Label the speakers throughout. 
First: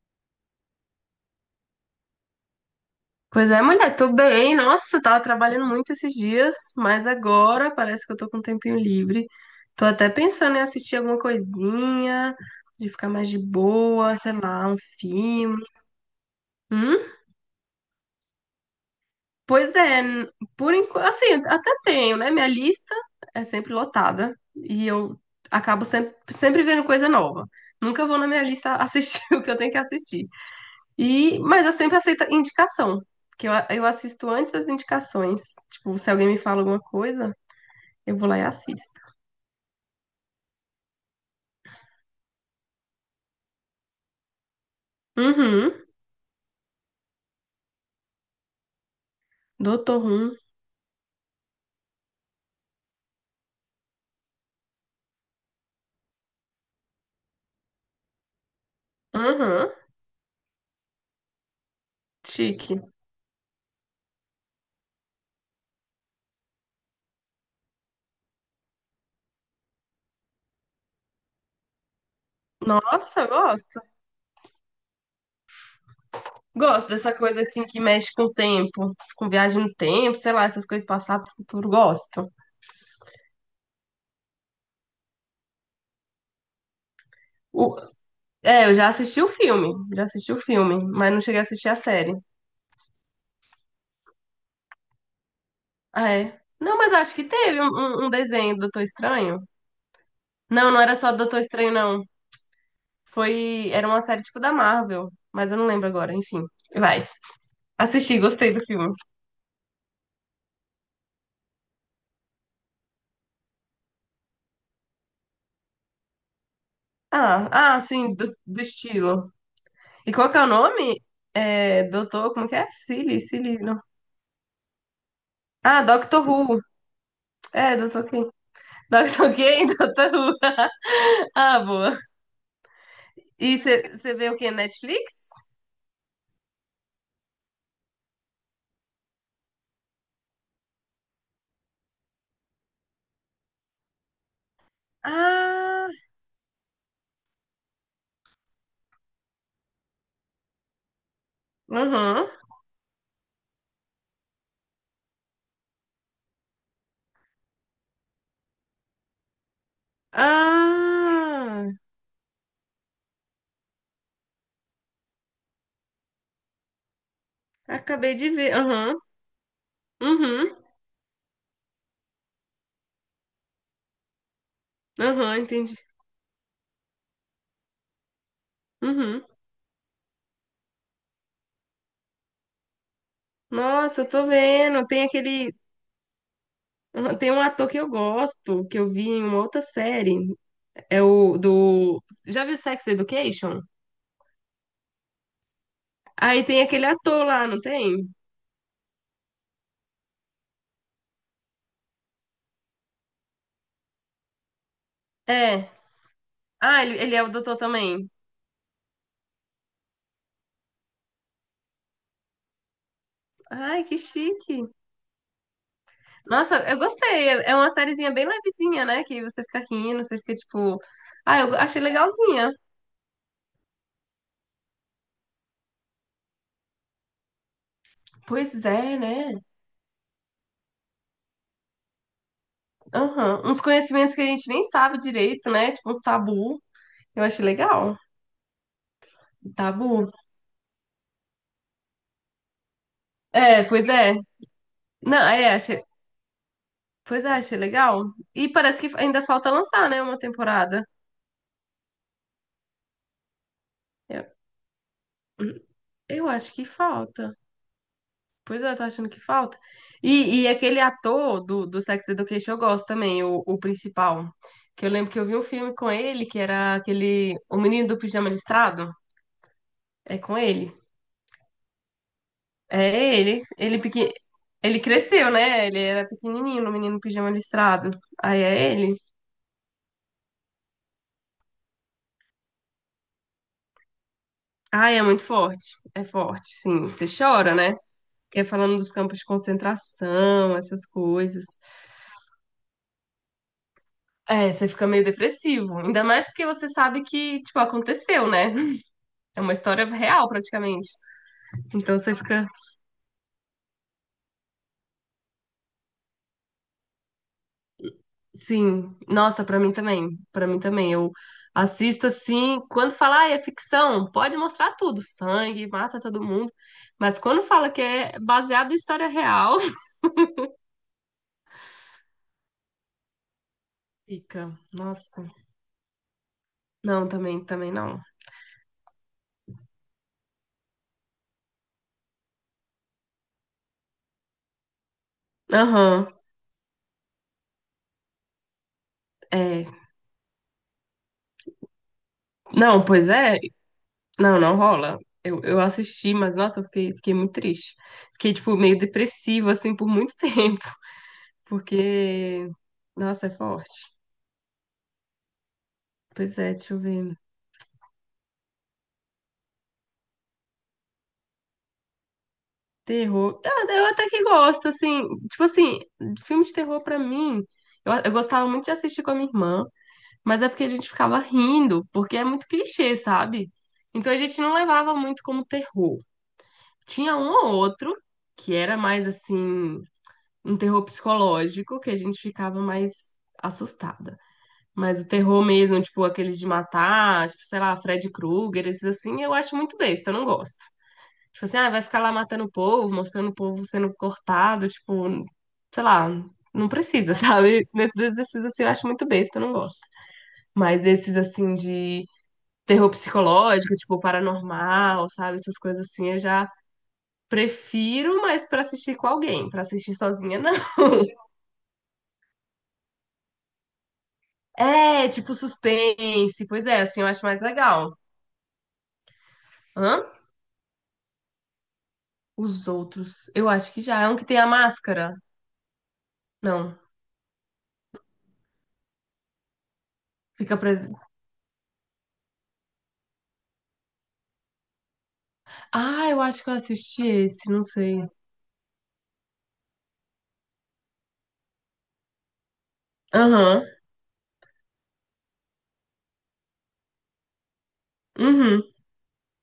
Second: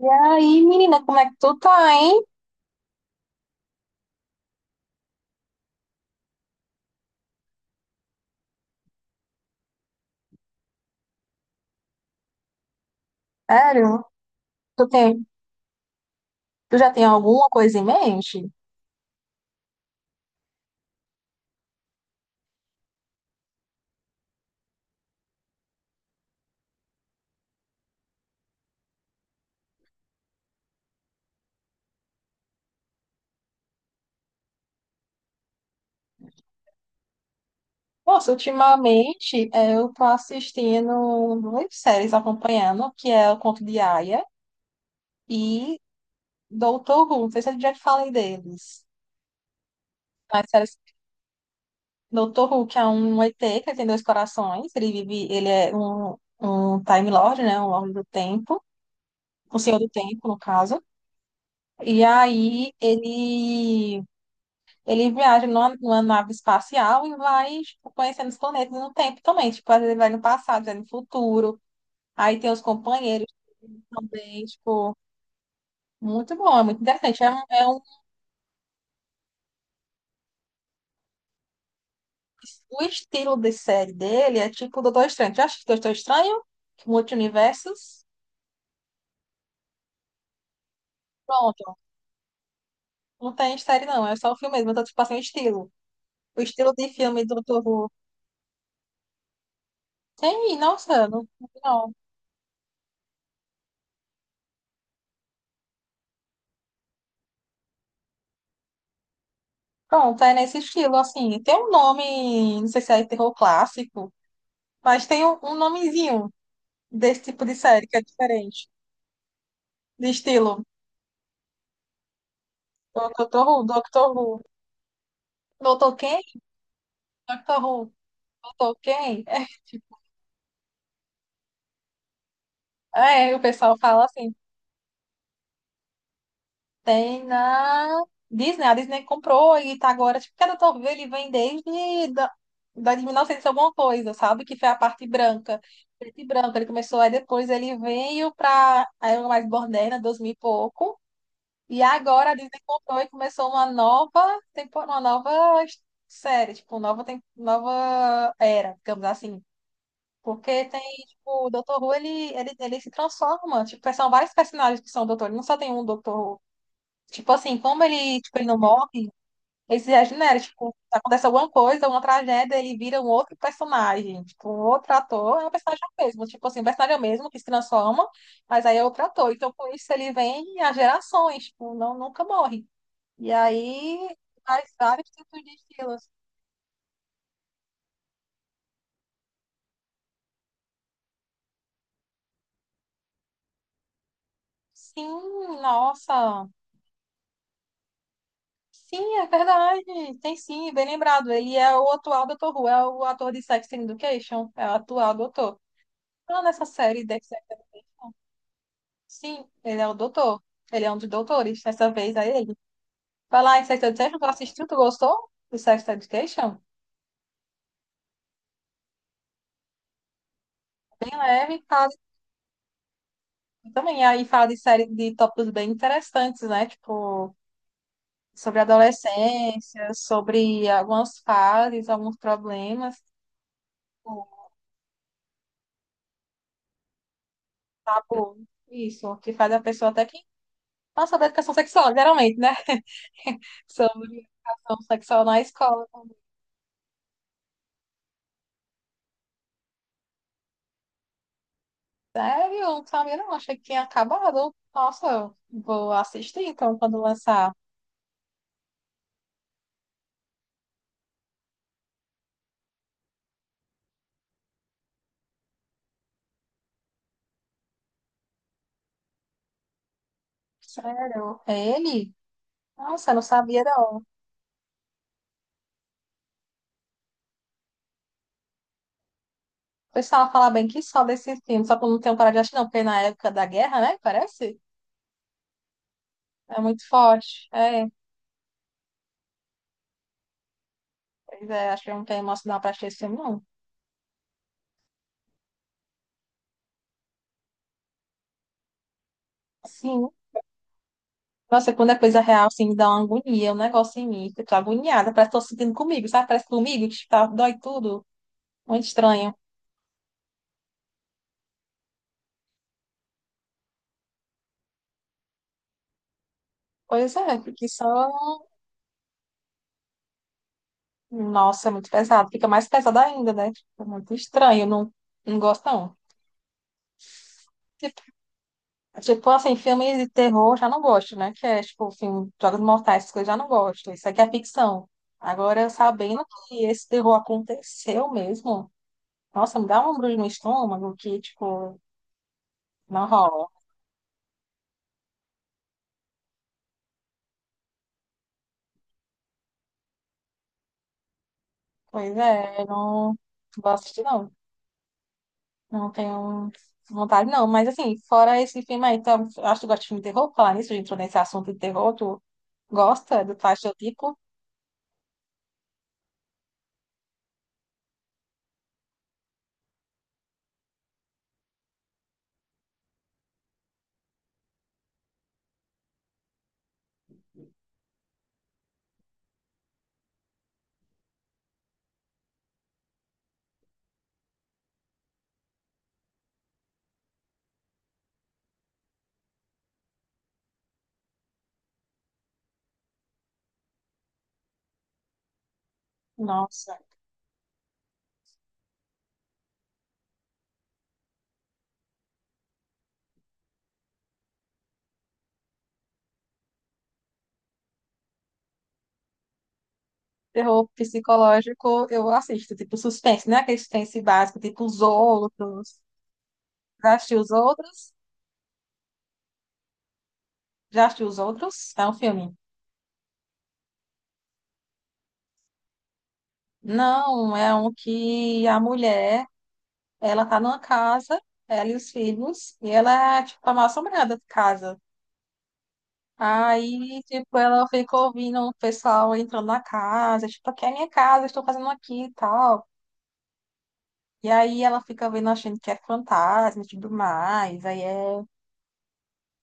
Speaker 1: E aí, menina, como é que tu tá, hein?
Speaker 2: Pois é, mulher, tô bem. Nossa, tava trabalhando muito esses dias, mas agora parece que eu tô com um tempinho livre. Tô até pensando em assistir alguma coisinha, de ficar mais de
Speaker 1: Sério?
Speaker 2: boa, sei lá, um
Speaker 1: Tu tem,
Speaker 2: filme.
Speaker 1: tu já
Speaker 2: Hum?
Speaker 1: tem alguma coisa em mente?
Speaker 2: Pois é, por enquanto, assim, até tenho, né? Minha lista é sempre lotada e eu acabo sempre vendo coisa nova. Nunca vou na minha lista assistir o que eu tenho que assistir. E, mas eu sempre aceito indicação, que eu assisto antes as indicações. Tipo, se alguém me fala alguma coisa, eu vou
Speaker 1: Nossa,
Speaker 2: lá e assisto.
Speaker 1: ultimamente eu tô assistindo muitas séries acompanhando, que é O Conto de Aia
Speaker 2: Uhum.
Speaker 1: e Doutor Who. Não sei se eu já te falei deles.
Speaker 2: Doutor Who.
Speaker 1: As séries Doutor Who, que é um ET que tem dois corações. Ele vive, um Time Lord, né? Um Lorde do Tempo. Um
Speaker 2: Uhum,
Speaker 1: Senhor do Tempo, no caso. E aí
Speaker 2: chique.
Speaker 1: ele viaja numa nave espacial e vai, tipo, conhecendo os planetas no tempo também. Tipo, às vezes ele vai no passado, vai no futuro. Aí tem os
Speaker 2: Nossa,
Speaker 1: companheiros
Speaker 2: eu gosto.
Speaker 1: também, tipo, muito bom, é muito
Speaker 2: Gosto dessa
Speaker 1: interessante.
Speaker 2: coisa assim que mexe com o tempo, com viagem no tempo, sei lá, essas coisas passado, futuro, gosto.
Speaker 1: O estilo de série dele é tipo Doutor Estranho. Já assistiu Doutor Estranho?
Speaker 2: O-
Speaker 1: Multiversos?
Speaker 2: é, eu já assisti o filme, já assisti o filme, mas não cheguei a assistir a
Speaker 1: Pronto.
Speaker 2: série.
Speaker 1: Não tem série, não. É só o filme mesmo. Eu tô, tipo, assim, o estilo.
Speaker 2: Ah,
Speaker 1: O
Speaker 2: é.
Speaker 1: estilo
Speaker 2: Não,
Speaker 1: de
Speaker 2: mas acho
Speaker 1: filme
Speaker 2: que
Speaker 1: do
Speaker 2: teve
Speaker 1: Doutor
Speaker 2: um,
Speaker 1: Who.
Speaker 2: um um desenho do Doutor Estranho.
Speaker 1: Tem,
Speaker 2: Não, não era
Speaker 1: nossa,
Speaker 2: só do Doutor Estranho,
Speaker 1: não.
Speaker 2: não. Foi, era uma série tipo da Marvel, mas eu não lembro agora, enfim. Vai. Assisti, gostei do filme.
Speaker 1: Pronto, é nesse estilo, assim. Tem um nome, não sei se é terror clássico, mas tem um nomezinho desse tipo
Speaker 2: Ah,
Speaker 1: de
Speaker 2: ah,
Speaker 1: série que é
Speaker 2: sim, do
Speaker 1: diferente.
Speaker 2: estilo.
Speaker 1: De
Speaker 2: E qual que é o
Speaker 1: estilo.
Speaker 2: nome? É, Doutor, como que é? Silly, Silly, não.
Speaker 1: Doctor Who.
Speaker 2: Ah,
Speaker 1: Doutor quem?
Speaker 2: Doctor Who.
Speaker 1: Doctor
Speaker 2: É,
Speaker 1: Who.
Speaker 2: Doutor quem?
Speaker 1: Doutor quem?
Speaker 2: Doctor
Speaker 1: É,
Speaker 2: quem?
Speaker 1: tipo,
Speaker 2: Doctor Who. Ah, boa.
Speaker 1: é, o
Speaker 2: E
Speaker 1: pessoal fala
Speaker 2: você vê
Speaker 1: assim.
Speaker 2: o quê? Netflix?
Speaker 1: Tem na Disney. A Disney comprou e tá agora. Tipo, cada Doctor Who ele vem da de 1900 alguma coisa, sabe? Que foi a parte branca.
Speaker 2: Ah,
Speaker 1: Preto e branco. Ele começou, aí depois ele veio pra a era mais moderna, 2000 e pouco. E
Speaker 2: uhum.
Speaker 1: agora a Disney comprou e começou uma nova temporada, série, tipo, nova, nova era, digamos assim. Porque tem, tipo, o
Speaker 2: Ah,
Speaker 1: Dr. Who, ele se transforma. Tipo, são vários personagens que são Dr. Ele não só tem um Dr. Who. Tipo assim, como
Speaker 2: acabei
Speaker 1: ele,
Speaker 2: de
Speaker 1: tipo, ele
Speaker 2: ver.
Speaker 1: não
Speaker 2: Aham,
Speaker 1: morre, ele se
Speaker 2: uhum,
Speaker 1: regenera.
Speaker 2: uhum,
Speaker 1: Tipo, acontece alguma coisa, uma tragédia, ele vira um outro personagem. Tipo, um outro
Speaker 2: aham,
Speaker 1: ator é um
Speaker 2: entendi.
Speaker 1: personagem mesmo. Tipo assim, um personagem é o mesmo que se transforma, mas aí é outro
Speaker 2: Uhum.
Speaker 1: ator. Então, com isso, ele vem a gerações. Tipo, não, nunca morre. E
Speaker 2: Nossa, eu
Speaker 1: aí,
Speaker 2: tô vendo. Tem
Speaker 1: vários tipos de
Speaker 2: aquele.
Speaker 1: estilos.
Speaker 2: Aham. Tem um ator que eu gosto, que eu vi em uma outra série. É o do. Já viu Sex Education?
Speaker 1: Sim,
Speaker 2: Aí
Speaker 1: nossa.
Speaker 2: tem aquele ator lá, não tem?
Speaker 1: Sim, é verdade. Tem sim, bem lembrado. Ele é o atual doutor Who, é o ator de Sex Education, é o atual doutor.
Speaker 2: É.
Speaker 1: Ah, nessa
Speaker 2: Ah,
Speaker 1: série
Speaker 2: ele é
Speaker 1: Dex.
Speaker 2: o doutor também.
Speaker 1: Sim, ele é o doutor. Ele é um dos doutores. Dessa vez é ele. Vai lá em Sex
Speaker 2: Ai, que
Speaker 1: Education, tu assistiu,
Speaker 2: chique.
Speaker 1: tu gostou do Sex
Speaker 2: Nossa,
Speaker 1: Education?
Speaker 2: eu gostei. É uma sériezinha bem levezinha, né? Que você fica rindo, você fica tipo. Ah,
Speaker 1: É,
Speaker 2: eu
Speaker 1: e
Speaker 2: achei
Speaker 1: fala,
Speaker 2: legalzinha.
Speaker 1: também aí fala de série de tópicos bem interessantes, né? Tipo, sobre a
Speaker 2: Pois é, né?
Speaker 1: adolescência, sobre algumas fases, alguns problemas,
Speaker 2: Aham. Uns conhecimentos que a gente
Speaker 1: tipo,
Speaker 2: nem sabe direito, né? Tipo uns tabu. Eu achei legal.
Speaker 1: tabu, isso, que faz a pessoa até
Speaker 2: Tabu.
Speaker 1: que fala sobre educação sexual, geralmente, né?
Speaker 2: É, pois é.
Speaker 1: Sobre educação
Speaker 2: Não,
Speaker 1: sexual na
Speaker 2: é, achei.
Speaker 1: escola.
Speaker 2: Pois é, achei legal. E parece que ainda falta lançar, né? Uma temporada.
Speaker 1: Sério, eu não sabia, não, achei que tinha
Speaker 2: Eu,
Speaker 1: acabado. Nossa, eu vou
Speaker 2: eu
Speaker 1: assistir
Speaker 2: acho que
Speaker 1: então quando
Speaker 2: falta.
Speaker 1: lançar.
Speaker 2: Pois é, eu tô achando que falta. E aquele ator do Sex Education eu gosto também, o principal. Que eu lembro que eu vi um filme com ele, que era aquele. O Menino do Pijama Listrado. É com ele.
Speaker 1: Sério, ele? Nossa, eu
Speaker 2: É
Speaker 1: não
Speaker 2: ele.
Speaker 1: sabia,
Speaker 2: Ele,
Speaker 1: não.
Speaker 2: pequen... ele cresceu, né? Ele era pequenininho, o Menino do Pijama Listrado. Aí é ele.
Speaker 1: O pessoal fala bem que só desse filme, só que eu não tenho parado de assistir, não, porque na época da guerra, né, parece?
Speaker 2: Ai, é muito forte. É forte,
Speaker 1: É muito
Speaker 2: sim. Você
Speaker 1: forte.
Speaker 2: chora, né?
Speaker 1: É,
Speaker 2: Que é falando dos campos de concentração, essas coisas.
Speaker 1: pois é, acho que eu não tenho emocional pra assistir esse filme, não.
Speaker 2: É, você fica meio depressivo. Ainda mais porque você sabe que, tipo, aconteceu, né? É uma história
Speaker 1: Sim.
Speaker 2: real, praticamente.
Speaker 1: Nossa, quando
Speaker 2: Então
Speaker 1: é
Speaker 2: você
Speaker 1: coisa
Speaker 2: fica,
Speaker 1: real, assim, me dá uma agonia, um negócio em mim. Que eu tô agoniada, parece que tô sentindo comigo, sabe? Parece que comigo, que tá, dói tudo. Muito
Speaker 2: sim.
Speaker 1: estranho.
Speaker 2: Nossa, pra mim também. Pra mim também. Eu assisto assim. Quando fala, ah, é ficção, pode mostrar tudo. Sangue, mata todo mundo.
Speaker 1: Pois
Speaker 2: Mas
Speaker 1: é,
Speaker 2: quando
Speaker 1: porque
Speaker 2: fala que
Speaker 1: só.
Speaker 2: é baseado em história real,
Speaker 1: Nossa, é muito pesado. Fica mais pesado ainda, né? Tipo, muito
Speaker 2: fica.
Speaker 1: estranho. Não,
Speaker 2: Nossa.
Speaker 1: não gosto, não.
Speaker 2: Não, também, também não.
Speaker 1: Tipo, tipo, assim, filmes de terror já não gosto, né? Que é, tipo, filme, Jogos Mortais, essas coisas já não gosto. Isso aqui é ficção. Agora,
Speaker 2: Aham.
Speaker 1: sabendo que esse terror aconteceu mesmo, nossa,
Speaker 2: É.
Speaker 1: me dá um embrulho no estômago que, tipo,
Speaker 2: Não,
Speaker 1: não
Speaker 2: pois é.
Speaker 1: rola.
Speaker 2: Não, não rola. Eu assisti, mas nossa, eu fiquei muito triste. Fiquei, tipo, meio depressiva, assim, por muito tempo.
Speaker 1: Pois
Speaker 2: Porque,
Speaker 1: é, eu não
Speaker 2: nossa, é
Speaker 1: vou
Speaker 2: forte.
Speaker 1: assistir, não. Não
Speaker 2: Pois
Speaker 1: tenho
Speaker 2: é, deixa eu ver.
Speaker 1: vontade, não. Mas, assim, fora esse filme aí, então, eu acho que tu gosta de filme de terror. Falar nisso, a gente entrou nesse assunto de terror. Tu gosta do
Speaker 2: Terror.
Speaker 1: faz teu
Speaker 2: Eu até
Speaker 1: tipo?
Speaker 2: que gosto, assim. Tipo assim, filme de terror pra mim. Eu gostava muito de assistir com a minha irmã, mas é porque a gente ficava rindo, porque é muito clichê, sabe? Então a gente não levava muito como terror. Tinha um ou outro que era mais assim. Um terror psicológico que a gente ficava mais assustada. Mas o terror mesmo, tipo, aqueles de matar, tipo, sei lá, Fred Krueger, esses assim, eu acho muito besta, eu não gosto. Tipo assim, ah, vai ficar lá matando o povo, mostrando o povo sendo cortado, tipo, sei lá, não
Speaker 1: Nossa.
Speaker 2: precisa, sabe? Nesses exercícios assim eu acho muito besta, eu não gosto. Mas esses assim de terror psicológico, tipo, paranormal, sabe? Essas coisas assim, eu já prefiro, mas pra assistir com alguém, pra assistir sozinha, não.
Speaker 1: Terror psicológico, eu assisto. Tipo, suspense, né? Aquele suspense básico, tipo Os
Speaker 2: É, tipo
Speaker 1: Outros.
Speaker 2: suspense. Pois é,
Speaker 1: Já
Speaker 2: assim eu
Speaker 1: assistiu
Speaker 2: acho
Speaker 1: Os
Speaker 2: mais
Speaker 1: Outros?
Speaker 2: legal. Hã?
Speaker 1: Já assistiu Os Outros? É um filme.
Speaker 2: Os outros. Eu acho que já. É um que tem a máscara. Não.
Speaker 1: Não, é um que a mulher, ela tá
Speaker 2: Fica
Speaker 1: numa
Speaker 2: preso.
Speaker 1: casa, ela e os filhos, e ela é, tipo, a mal-assombrada de casa.
Speaker 2: Ah, eu acho que eu
Speaker 1: Aí,
Speaker 2: assisti
Speaker 1: tipo,
Speaker 2: esse, não
Speaker 1: ela fica
Speaker 2: sei.
Speaker 1: ouvindo o pessoal entrando na casa, tipo, aqui é minha casa, estou fazendo aqui e tal.
Speaker 2: Aham.
Speaker 1: E aí ela fica vendo, achando que é fantasma e tudo mais. Aí é
Speaker 2: Uhum.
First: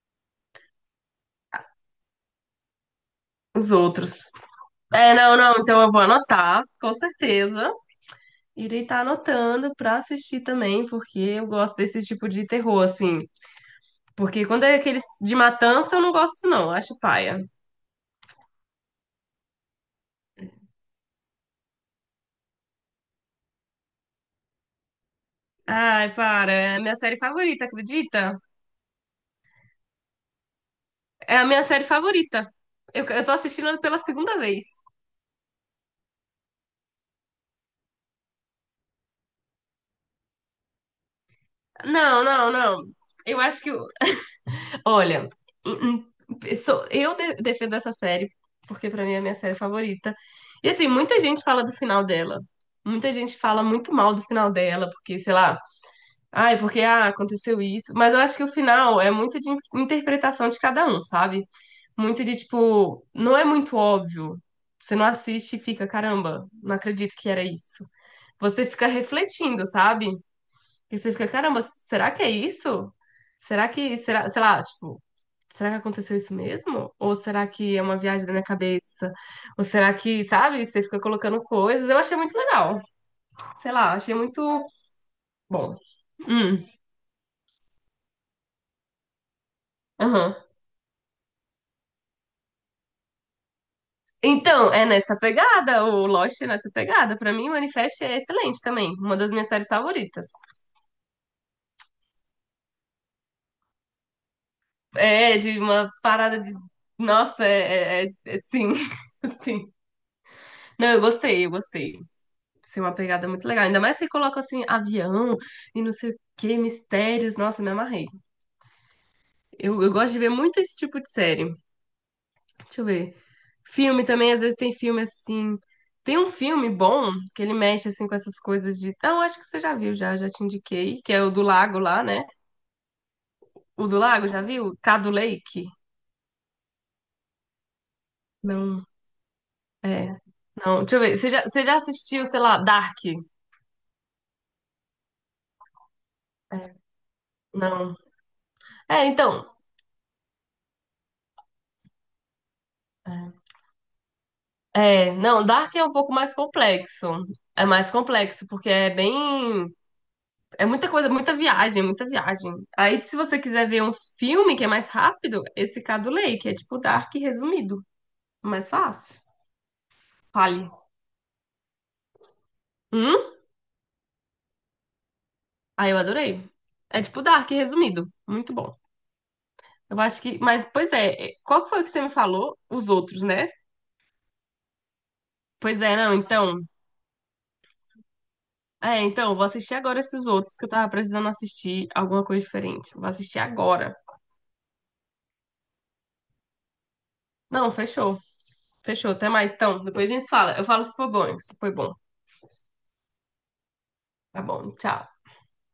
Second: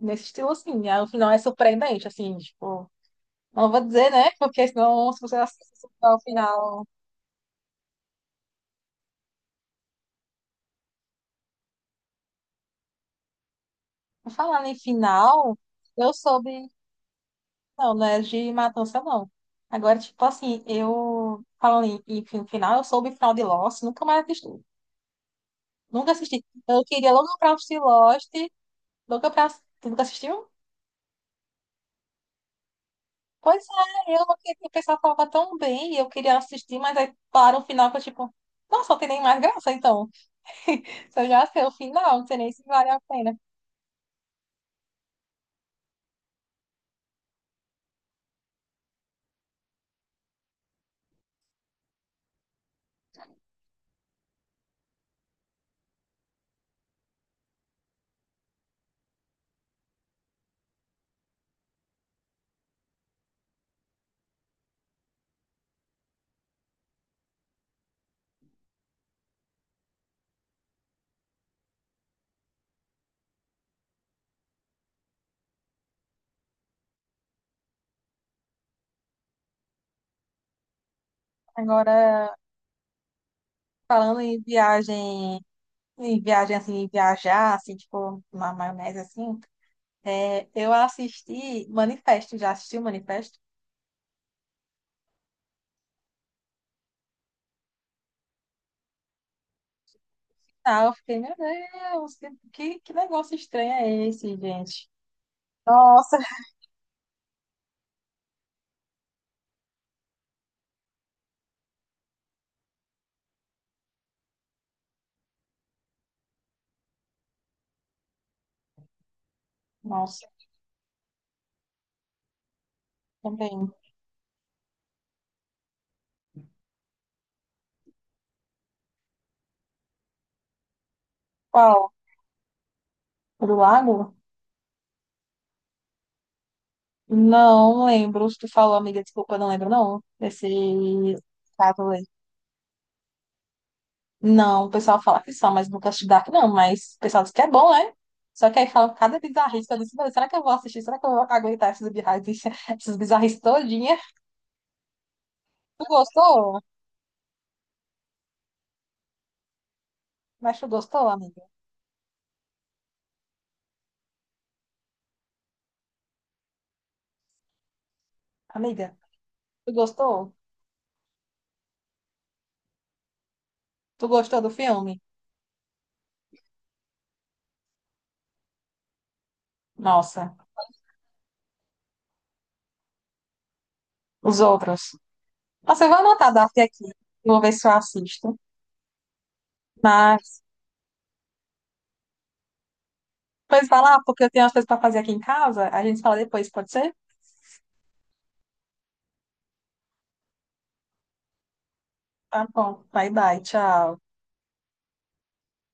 Speaker 1: nesse estilo assim. Aí o final é surpreendente, assim, tipo, não
Speaker 2: Os
Speaker 1: vou dizer,
Speaker 2: outros.
Speaker 1: né? Porque senão,
Speaker 2: É,
Speaker 1: se você
Speaker 2: não, não. Então
Speaker 1: assistir
Speaker 2: eu vou
Speaker 1: ao
Speaker 2: anotar,
Speaker 1: final.
Speaker 2: com certeza. Irei estar anotando pra assistir também, porque eu gosto desse tipo de terror, assim. Porque
Speaker 1: Falando
Speaker 2: quando
Speaker 1: em
Speaker 2: é aqueles de
Speaker 1: final,
Speaker 2: matança, eu não
Speaker 1: eu
Speaker 2: gosto,
Speaker 1: soube.
Speaker 2: não. Acho paia.
Speaker 1: Não, não é de matança, não. Agora, tipo assim, eu. Falando em, final, eu soube o final de Lost, nunca mais assisti. Nunca
Speaker 2: Ai,
Speaker 1: assisti.
Speaker 2: para. É a
Speaker 1: Eu
Speaker 2: minha
Speaker 1: queria
Speaker 2: série
Speaker 1: logo comprar
Speaker 2: favorita,
Speaker 1: o Lost.
Speaker 2: acredita?
Speaker 1: Nunca, pra- nunca assistiu?
Speaker 2: É a minha série favorita. Eu tô
Speaker 1: Pois
Speaker 2: assistindo ela pela
Speaker 1: é, eu
Speaker 2: segunda
Speaker 1: que
Speaker 2: vez.
Speaker 1: o pessoal falava tão bem e eu queria assistir, mas aí para o final que eu tipo, nossa, não tem nem mais graça então. Se eu já sei o final,
Speaker 2: Não,
Speaker 1: não sei nem
Speaker 2: não,
Speaker 1: se
Speaker 2: não.
Speaker 1: vale a pena.
Speaker 2: Eu acho que. Olha, em- defendo essa série, porque pra mim é a minha série favorita. E assim, muita gente fala do final dela. Muita gente fala muito mal do final dela, porque, sei lá, ai, porque ah, aconteceu isso. Mas eu acho que o final é muito de interpretação de cada um, sabe? Muito de tipo, não é muito óbvio. Você não assiste e fica, caramba, não acredito que era isso. Você fica refletindo, sabe? E você fica, caramba, será que é isso? Será que, será, sei lá, tipo, será que aconteceu isso mesmo? Ou será que é uma viagem da minha cabeça? Ou será que, sabe, você fica colocando coisas? Eu
Speaker 1: Agora,
Speaker 2: achei muito legal. Sei lá, achei
Speaker 1: falando
Speaker 2: muito bom.
Speaker 1: em viagem
Speaker 2: Hum,
Speaker 1: assim, viajar, assim, tipo, uma maionese assim,
Speaker 2: aham.
Speaker 1: é, eu assisti Manifesto, já assisti o Manifesto?
Speaker 2: Então, é nessa pegada, o Lost é nessa pegada. Pra mim, o Manifest é excelente também. Uma das minhas séries favoritas.
Speaker 1: Ah, eu fiquei, meu Deus, que negócio estranho é esse, gente?
Speaker 2: É, de uma
Speaker 1: Nossa,
Speaker 2: parada de. Nossa, sim, sim. Não, eu gostei, eu gostei. Assim, uma pegada muito legal. Ainda mais que coloca assim, avião e não sei o que, mistérios. Nossa, me amarrei. Eu, eu gosto de
Speaker 1: nossa,
Speaker 2: ver muito esse tipo de série. Deixa eu ver.
Speaker 1: também.
Speaker 2: Filme também, às vezes tem filme assim. Tem um filme bom que ele mexe assim com essas coisas de. Não, acho que você já viu, já te indiquei, que é o do lago
Speaker 1: Qual?
Speaker 2: lá, né?
Speaker 1: O do
Speaker 2: O do
Speaker 1: lago?
Speaker 2: lago, já viu? Cadu Lake?
Speaker 1: Não lembro. Se tu falou,
Speaker 2: Não,
Speaker 1: amiga, desculpa, não lembro, não.
Speaker 2: é.
Speaker 1: Desse
Speaker 2: Não, deixa eu ver. Você já
Speaker 1: caso aí.
Speaker 2: assistiu, sei lá, Dark?
Speaker 1: Não, o pessoal fala que são, mas nunca assisti Dark, não.
Speaker 2: É,
Speaker 1: Mas o pessoal diz que é bom, né?
Speaker 2: não.
Speaker 1: Só que aí falam
Speaker 2: É,
Speaker 1: cada
Speaker 2: então.
Speaker 1: bizarrice. Eu disse, "Meu, será que eu vou assistir? Será que eu vou aguentar essas bizarrices, essas bizarrices
Speaker 2: É.
Speaker 1: todinha?"
Speaker 2: É, não, Dark é
Speaker 1: Tu
Speaker 2: um pouco mais
Speaker 1: gostou?
Speaker 2: complexo. É mais complexo, porque é bem.
Speaker 1: Mas
Speaker 2: É
Speaker 1: tu
Speaker 2: muita
Speaker 1: gostou,
Speaker 2: coisa, muita
Speaker 1: amiga?
Speaker 2: viagem, muita viagem. Aí, se você quiser ver um filme que é mais rápido, esse Cadulei, que é tipo Dark resumido. Mais
Speaker 1: Amiga,
Speaker 2: fácil.
Speaker 1: tu gostou?
Speaker 2: Fale. Hum?
Speaker 1: Tu gostou do filme?
Speaker 2: Aí eu adorei. É tipo Dark resumido. Muito bom. Eu acho
Speaker 1: Nossa,
Speaker 2: que. Mas, pois é, é, qual que foi que você me falou? Os outros, né?
Speaker 1: os outros.
Speaker 2: Pois
Speaker 1: Nossa, eu
Speaker 2: é,
Speaker 1: vou
Speaker 2: não,
Speaker 1: anotar Dark
Speaker 2: então.
Speaker 1: aqui. Vou ver se eu assisto.
Speaker 2: É, então, vou assistir agora esses
Speaker 1: Mas,
Speaker 2: outros que eu tava precisando assistir alguma coisa diferente. Vou assistir
Speaker 1: pois vai
Speaker 2: agora.
Speaker 1: lá, porque eu tenho umas coisas pra fazer aqui em casa. A gente fala depois, pode ser?
Speaker 2: Não, fechou. Fechou, até mais. Então, depois a gente fala. Eu falo se for bom, se foi bom.
Speaker 1: Tá bom. Bye, bye. Tchau.
Speaker 2: Tá bom, tchau.